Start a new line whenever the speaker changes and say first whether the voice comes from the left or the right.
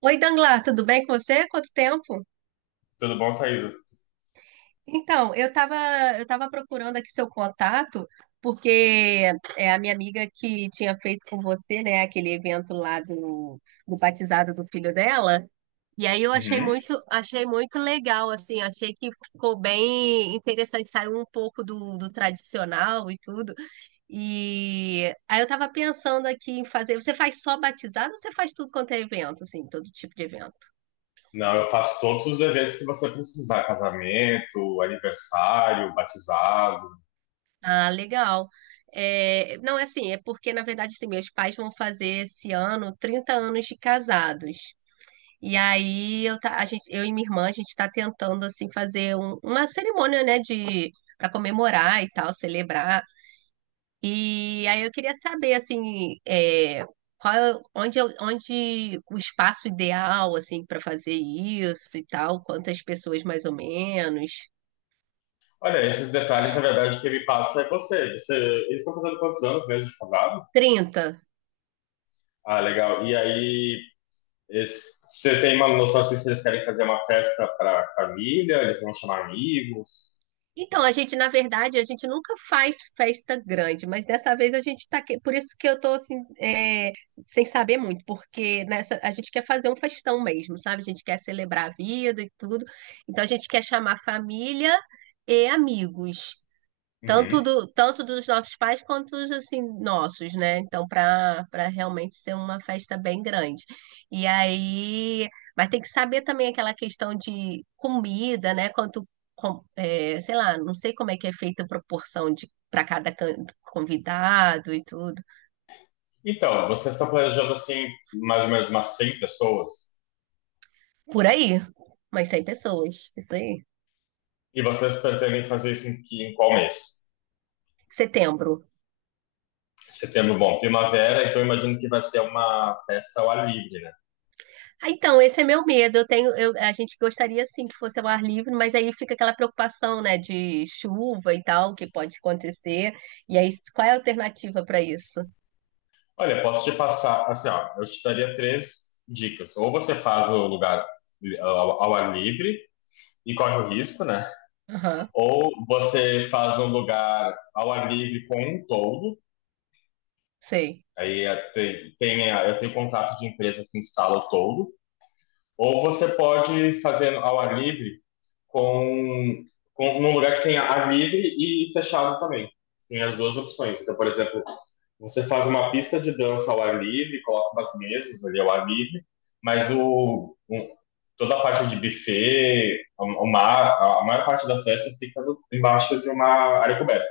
right: Oi, Danglar, tudo bem com você? Quanto tempo?
left: Tudo bom, Thaisa?
right: Então, eu tava procurando aqui seu contato, porque é a minha amiga que tinha feito com você, né, aquele evento lá do, do batizado do filho dela. E aí eu
left: Uhum.
right: achei muito legal, assim, achei que ficou bem interessante, saiu um pouco do, do tradicional e tudo. E aí eu tava pensando aqui em fazer, você faz só batizado ou você faz tudo quanto é evento, assim, todo tipo de evento?
left: Não, eu faço todos os eventos que você precisar, casamento, aniversário, batizado.
right: Ah, legal. É, não, é assim, é porque, na verdade, assim, meus pais vão fazer esse ano 30 anos de casados. E aí a gente, eu e minha irmã, a gente está tentando assim fazer uma cerimônia, né, de para comemorar e tal, celebrar. E aí eu queria saber assim, qual, é- onde, eu- onde o espaço ideal assim para fazer isso e tal, quantas pessoas mais ou menos?
left: Olha, esses detalhes, na verdade, quem me passa é você. Eles estão fazendo quantos anos mesmo de casado?
right: 30.
left: Ah, legal. E aí, você tem uma noção assim, se eles querem fazer uma festa para família, eles vão chamar amigos?
right: Então, a gente, na verdade, a gente nunca faz festa grande, mas dessa vez a gente tá. Por isso que eu tô assim, sem saber muito, porque nessa a gente quer fazer um festão mesmo, sabe? A gente quer celebrar a vida e tudo. Então a gente quer chamar família e amigos.
left: Uhum.
right: Tanto dos nossos pais quanto os assim, nossos, né? Então, para realmente ser uma festa bem grande. E aí, mas tem que saber também aquela questão de comida, né? Quanto, sei lá, não sei como é que é feita a proporção de para cada convidado e tudo.
left: Então, vocês estão planejando assim, mais ou menos umas 100 pessoas?
right: Por aí, umas 100 pessoas, isso aí.
left: E vocês pretendem fazer isso em, em qual mês?
right: Setembro.
left: Setembro, bom, primavera, então imagino que vai ser uma festa ao ar livre, né?
right: Ah, então, esse é meu medo. A gente gostaria sim que fosse ao ar livre, mas aí fica aquela preocupação, né, de chuva e tal, que pode acontecer. E aí, qual é a alternativa para isso?
left: Olha, posso te passar, assim, ó, eu te daria três dicas. Ou você faz o lugar ao ar livre e corre o risco, né?
right: Aham,
left: Ou você faz um lugar ao ar livre com um toldo,
right: sei.
left: aí eu tenho contato de empresa que instala o toldo. Ou você pode fazer ao ar livre com, com num lugar que tenha ar livre e fechado também. Tem as duas opções. Então, por exemplo, você faz uma pista de dança ao ar livre, coloca umas mesas ali ao ar livre, mas toda a parte de buffet, a maior parte da festa fica embaixo de uma área coberta.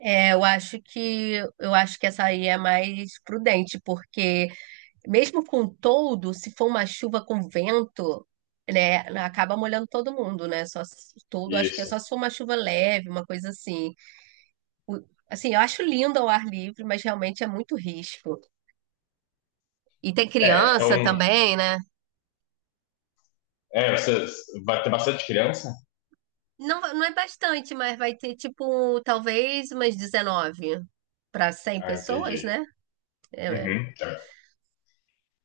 right: É, eu acho que essa aí é mais prudente, porque mesmo com todo, se for uma chuva com vento, né, acaba molhando todo mundo, né? Só se- todo, Acho que é
left: Isso.
right: só se for uma chuva leve, uma coisa assim. O- Assim, eu acho lindo ao ar livre, mas realmente é muito risco. E tem
left: É, então,
right: criança também, né?
left: você vai ter bastante criança?
right: Não, não é bastante, mas vai ter tipo, talvez umas 19 para 100
left: Ah,
right: pessoas,
left: entendi.
right: né? É. É.
left: Uhum, tá.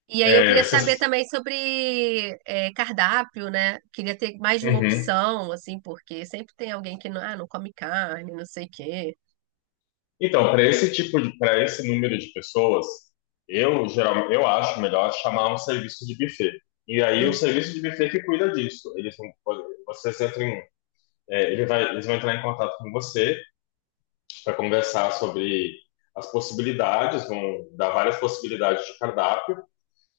right: E aí eu
left: É,
right: queria saber
left: vocês,
right: também sobre cardápio, né? Queria ter mais de uma
left: uhum.
right: opção, assim, porque sempre tem alguém que não, ah, não come carne, não sei o quê.
left: Então, para esse número de pessoas, eu acho melhor chamar um serviço de buffet. E aí o
right: Hum,
left: serviço de buffet que cuida disso. Eles vão, vocês entram, Eles vão entrar em contato com você para conversar sobre as possibilidades, vão dar várias possibilidades de cardápio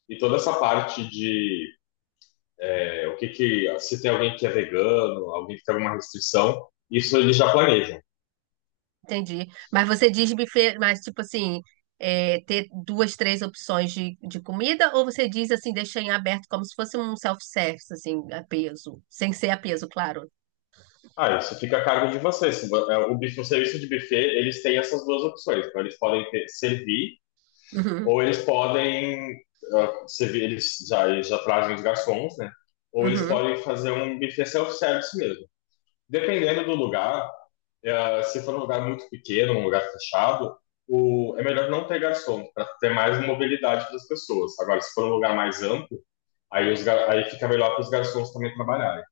left: e toda essa parte de o que que se tem alguém que é vegano, alguém que tem alguma restrição, isso eles já planejam.
right: entendi. Mas você diz buffet, mas tipo assim, ter duas, três opções de comida, ou você diz assim, deixa em aberto como se fosse um self-service, assim, a peso, sem ser a peso, claro.
left: Ah, isso fica a cargo de vocês. Se vo- é, O buf- o serviço de buffet, eles têm essas duas opções. Então, eles podem servir
right: Uhum,
left: ou eles podem servir, eles já trazem os garçons, né? Ou eles
right: uhum.
left: podem fazer um buffet self-service mesmo. Dependendo do lugar, se for um lugar muito pequeno, um lugar fechado, é melhor não ter garçom para ter mais mobilidade das pessoas. Agora, se for um lugar mais amplo, aí fica melhor para os garçons também trabalharem.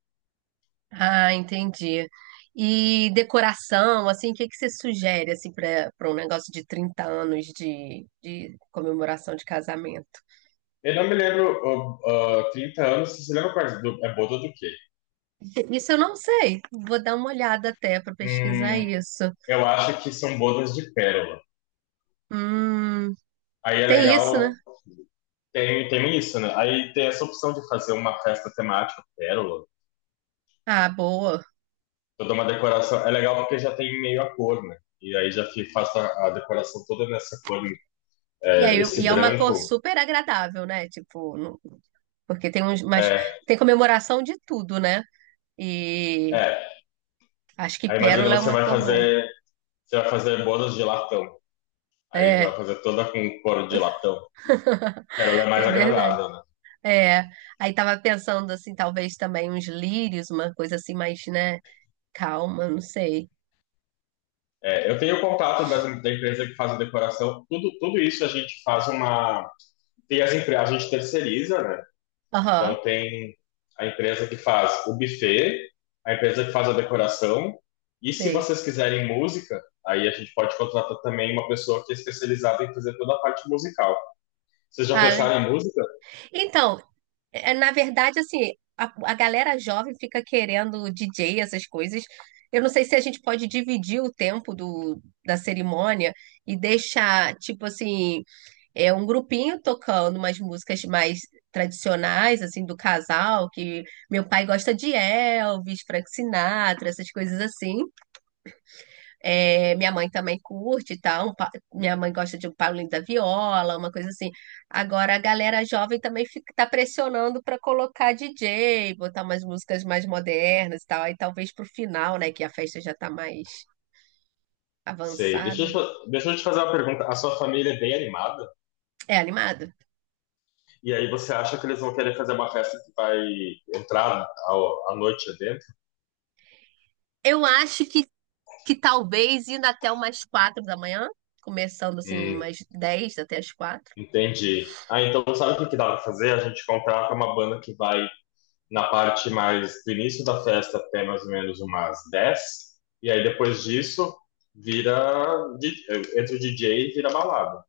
right: Ah, entendi. E decoração, assim, o que que você sugere assim para um negócio de 30 anos de comemoração de casamento?
left: Eu não me lembro 30 anos, você se lembra quais? É boda do quê?
right: Isso eu não sei. Vou dar uma olhada até para pesquisar
left: Hum,
right: isso.
left: eu acho que são bodas de pérola.
right: Hum,
left: Aí é
right: tem isso, né?
left: legal, tem isso, né? Aí tem essa opção de fazer uma festa temática pérola,
right: Ah, boa.
left: toda uma decoração. É legal porque já tem meio a cor, né? E aí faço a decoração toda nessa cor, né?
right: E aí,
left: é,
right: e
left: esse
right: é uma cor
left: branco.
right: super agradável, né? Tipo, porque tem uns, mas
left: É,
right: tem comemoração de tudo, né? E
left: é.
right: acho que
left: Aí imagina
right: pérola é uma cor boa.
left: você vai fazer bodas de latão. Aí já vai
right: É,
left: fazer toda com couro de latão. Pérola é mais
right: é verdade.
left: agradável, né?
right: É, aí tava pensando assim, talvez também uns lírios, uma coisa assim mais, né, calma, não sei.
left: É, eu tenho contato da empresa que faz a decoração. Tudo, tudo isso a gente faz uma. Tem as empresas, a gente terceiriza, né? Então
right: Aham,
left: tem a empresa que faz o buffet, a empresa que faz a decoração. E se
right: sei.
left: vocês quiserem música, aí a gente pode contratar também uma pessoa que é especializada em fazer toda a parte musical. Vocês já
right: Ah, né?
left: pensaram em música?
right: Então, na verdade, assim, a, a galera jovem fica querendo DJ, essas coisas. Eu não sei se a gente pode dividir o tempo da cerimônia e deixar, tipo assim, um grupinho tocando umas músicas mais tradicionais, assim, do casal, que meu pai gosta de Elvis, Frank Sinatra, essas coisas assim. É, minha mãe também curte e tal. Minha mãe gosta de um Paulinho da Viola, uma coisa assim. Agora a galera jovem também fica, tá pressionando para colocar DJ, botar umas músicas mais modernas e tal. Aí talvez pro final, né, que a festa já tá mais
left: Sei. Deixa eu, te-
right: avançada.
left: fa- deixa eu te fazer uma pergunta. A sua família é bem animada?
right: É animado?
left: E aí você acha que eles vão querer fazer uma festa que vai entrar à noite dentro?
right: Eu acho que talvez indo até umas 4 da manhã, começando assim umas 10 até as 4.
left: Entendi. Ah, então sabe o que que dá para fazer? A gente contrata uma banda que vai na parte mais do início da festa até mais ou menos umas 10, e aí depois disso vira, di- entra o DJ e vira balada.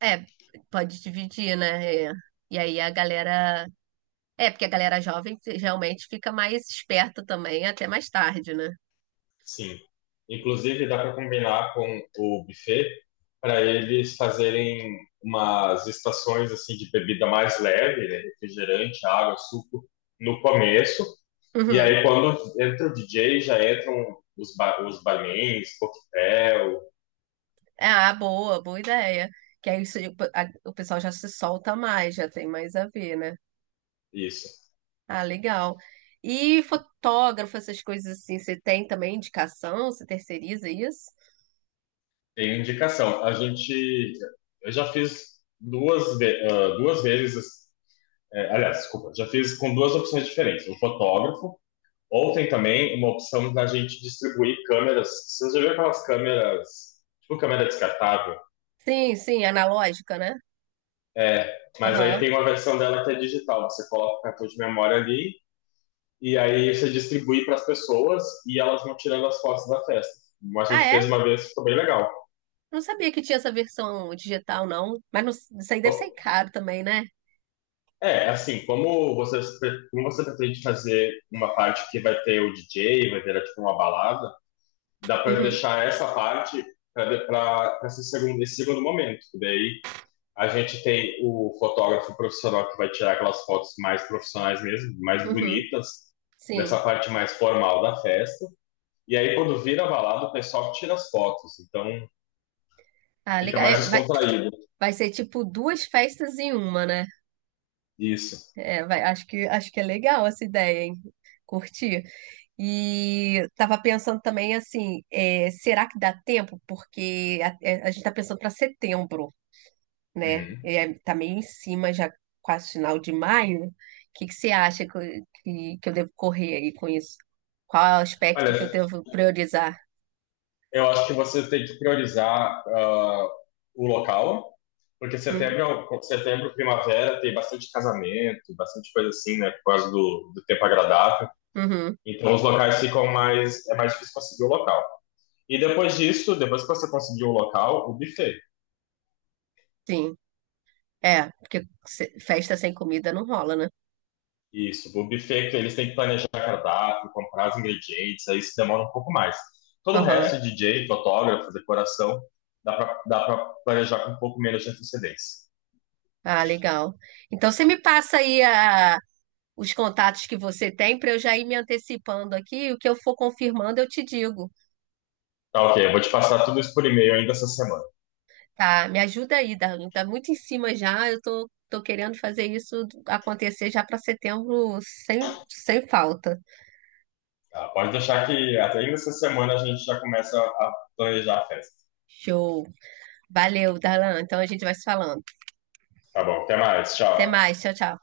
right: É, pode dividir, né? É. E aí a galera. É, porque a galera jovem realmente fica mais esperta também até mais tarde, né?
left: Sim. Inclusive, dá para combinar com o buffet para eles fazerem umas estações assim de bebida mais leve, né? Refrigerante, água, suco, no começo. E
right: Uhum.
left: aí, quando entra o DJ, já entram os barmans, coquetel,
right: É, ah, boa, boa ideia. Que aí o pessoal já se solta mais, já tem mais a ver, né?
left: isso.
right: Ah, legal. E fotógrafo, essas coisas assim, você tem também indicação? Você terceiriza isso?
left: Tem indicação. Eu já fiz duas vezes, aliás, desculpa, já fiz com duas opções diferentes. O fotógrafo Ontem também, uma opção da gente distribuir câmeras. Vocês já viram aquelas câmeras, tipo câmera descartável?
right: Sim, sim, analógica, né?
left: É, mas aí
right: Aham.
left: tem uma versão dela que é digital. Você coloca o cartão de memória ali e aí você distribui para as pessoas e elas vão tirando as fotos da festa. Como a
right: Ah,
left: gente fez
right: é?
left: uma vez, ficou bem legal.
right: Não sabia que tinha essa versão digital, não. Mas isso aí deve ser caro também, né?
left: É, assim, como você pretende fazer uma parte que vai ter o DJ, vai ter tipo uma balada, dá para
right: Uhum,
left: deixar essa parte para esse segundo momento, que daí a gente tem o fotógrafo profissional que vai tirar aquelas fotos mais profissionais mesmo, mais
right: uhum,
left: bonitas,
right: sim.
left: nessa parte mais formal da festa. E aí, quando vira balada, o pessoal tira as fotos. Então,
right: Ah,
left: fica
right: legal.
left: mais
right: É, vai-
left: descontraído.
right: Vai ser tipo duas festas em uma, né?
left: Isso.
right: É, acho que é legal essa ideia, hein? Curti. E tava pensando também assim, será que dá tempo? Porque a gente tá pensando para setembro, né?
left: Uhum.
right: É, tá meio em cima, já quase final de maio. O que que você acha que eu devo correr aí com isso? Qual é o aspecto que eu
left: Olha,
right: devo priorizar?
left: eu acho que você tem que priorizar o local, porque
right: Hum,
left: setembro, primavera, tem bastante casamento, bastante coisa assim, né? Por causa do tempo agradável.
right: uhum,
left: Então, os locais ficam mais. É mais difícil conseguir o local. E depois disso, depois que você conseguiu o local, o buffet.
right: sim. É, porque festa sem comida não rola, né?
left: Isso, o buffet que eles têm que planejar cardápio, comprar os ingredientes, aí isso demora um pouco mais. Todo o
right: Aham.
left: resto, DJ, fotógrafo, decoração, dá pra planejar com um pouco menos de antecedência.
right: Ah, legal. Então você me passa aí os contatos que você tem para eu já ir me antecipando aqui. O que eu for confirmando, eu te digo.
left: Tá ok, eu vou te passar tudo isso por e-mail ainda essa semana.
right: Tá? Me ajuda aí, Darlene. Tá muito em cima já. Eu tô querendo fazer isso acontecer já para setembro sem falta.
left: Tá, pode deixar que até ainda essa semana a gente já começa a planejar a festa.
right: Show. Valeu, Darlan. Então a gente vai se falando.
left: Tá bom, até mais,
right: Até
left: tchau.
right: mais. Tchau, tchau.